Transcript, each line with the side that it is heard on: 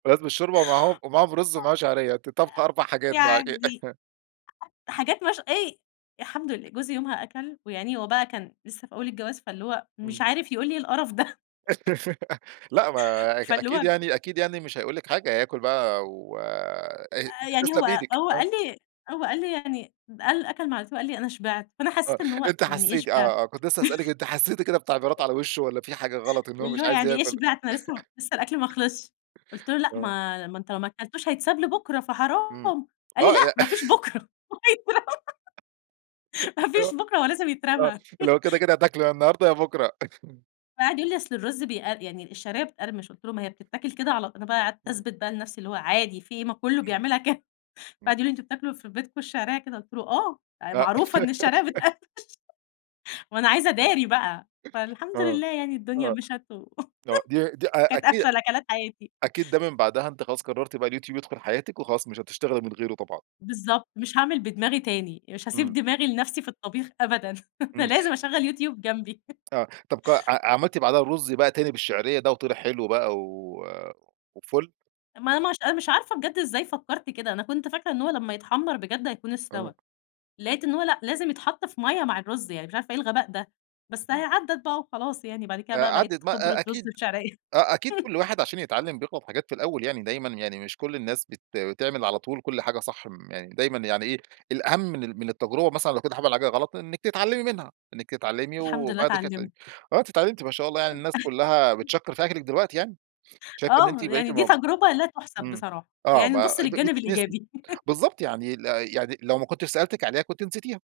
right: لازم الشوربة معاهم، ومعاهم رز ومعاه شعرية، أنتِ طابخة 4
left: [unintelligible]
right: حاجات بقى
left: يعدّي،
right: إ
left: حاجات مش إيه الحمد لله جوزي يومها أكَل ويا عيني هو بقى كان لسه في أول الجواز فاللي هو مش
right: إمم.
left: عارف يقول إيه القرف ده.
right: لأ، ما أك
left: فاللي
right: أكيد
left: هو
right: يعني أكيد يعني مش هيقول لِك حاجة هياكل بقى و أ
left: آآ، يعني
right: تسلم
left: هو
right: إيدِك،
left: هو
right: آه.
left: قال لي هو قال لي يعني ب قال أكَل معلقتين وقال لي أنا شبعت، فأنا
right: آه،
left: حسّيت إن هو
right: أنتِ
left: يعني إيه
right: حسّيتِ،
left: شبعت؟
right: آه آه، كنت لسه هاسألِك أنتِ حسّيتِ كده بتعبيرات على وِشّه والّا في حاجة غلط إن هو
left: واللي
right: مش
left: هو
right: عايز
left: يعني إيه
right: يأكل؟
left: شبعت؟ أنا لسه م لسه الأكْل ما خلصش، قُلت له: "لأ
right: آه.
left: ما ما أنت ما أكلتوش هيتساب لبُكرة
right: إمم
left: فحرام"، قال لي:
right: آه
left: "لأ،
right: لأ
left: ما فيش بُكرة وهيترمى، ما فيش
right: آه،
left: بُكرة هو لازم
right: آه،
left: يترمى".
right: اللي هو كده كده هتاكله يا النهارده يا بُكرة.
left: فقعد يقول لي: "أصل الرز بيقر يعني الشعرية بتقرمش"، قُلت له: "ما هي بتتاكل كده على" أنا بقى قعدت
right: إمم.
left: اثبت بقى لنَفسي اللي هو عادي في إيه، ما كلّه
right: إمم،
left: بيعملها ك فقعد
right: إمم.
left: يقول لي: "أنتم بتاكلوا في بيتكم الشعرية كده؟"، قُلت له: "آه، آآ،
right: أ
left: معروفة إن الشعرية بتقرمش"، ما أنا عايزة اداري بقى، فالحمد
right: آه،
left: لله يعني الدنيا
right: آه،
left: مِشت و
right: آه، دي دي أ
left: وكانت
right: أكيد
left: أفشل أكلات حياتي.
right: أكيد ده من بعدها أنتِ خلاص قررتِ بقى اليوتيوب يدخل حياتِك وخلاص مش هتشتغلي من غيره طبعًا.
left: بالضبط، مش هاعمل بدماغي تاني، مش هاسيب
right: إمم.
left: دماغي لنَفسي في الطبيخ أبدًا، أنا
right: إمم.
left: لازم اشغّل يوتيوب جنبي.
right: آه، طب ق ع عملتِ بعدها الرز بقى تاني بالشعرية بقى وطلع حلو بقى و وفُلّ.
left: ما ما ش أنا مش عارفة بجد إزاي فكّرت كده، أنا كنت فاكرة إن هو لمّا يتحمّر بجد هيكون
right: آه.
left: استوى، لقيت إن هو لأ لازم يتحط في مَيّة مع الرز، يعني مش عارفة إيه الغباء ده، بس أهي
right: امم.
left: عدّت بقى وخلاص، يعني بعد كده
right: آآ،
left: بقى
right: عدّت
left: بقيت
right: بقى، أ
left: خِبرة رز
right: أكيد
left: بشعرية.
right: أ أكيد كُلّ واحد عشان يتعلم بيغلط حاجات في الأول يعني، دايمًا يعني مش كُلّ الناس بت بتعمل على طول كُلّ حاجة صح، م يعني دايمًا يعني إيه الأهم من ال من التجربة مثلًا لو كنتِ عمل حاجة غلط إنِّك تتعلمي منها، إنِّك تتعلمي
left: الحمد لله
right: وبعد كده ت
left: اتعلمت.
right: وآه أنتِ اتعلمتِ ما شاء الله يعني الناس كلّها بتشكّر في أكلِك دلوقتي يعني، شايف إن أنتِ
left: آه،
right: بقيتِ
left: يعني دي
right: مب
left: تجربة لا تُحسب
right: إمم،
left: بصراحة،
right: آه
left: يعني
right: ب
left: نبُص
right: أ ب
left: للجانب
right: بتتنسي،
left: الإيجابي.
right: بالضبط يعني ال يعني لو ما كنتش سألتِك عليها كنتِ نسيتيها.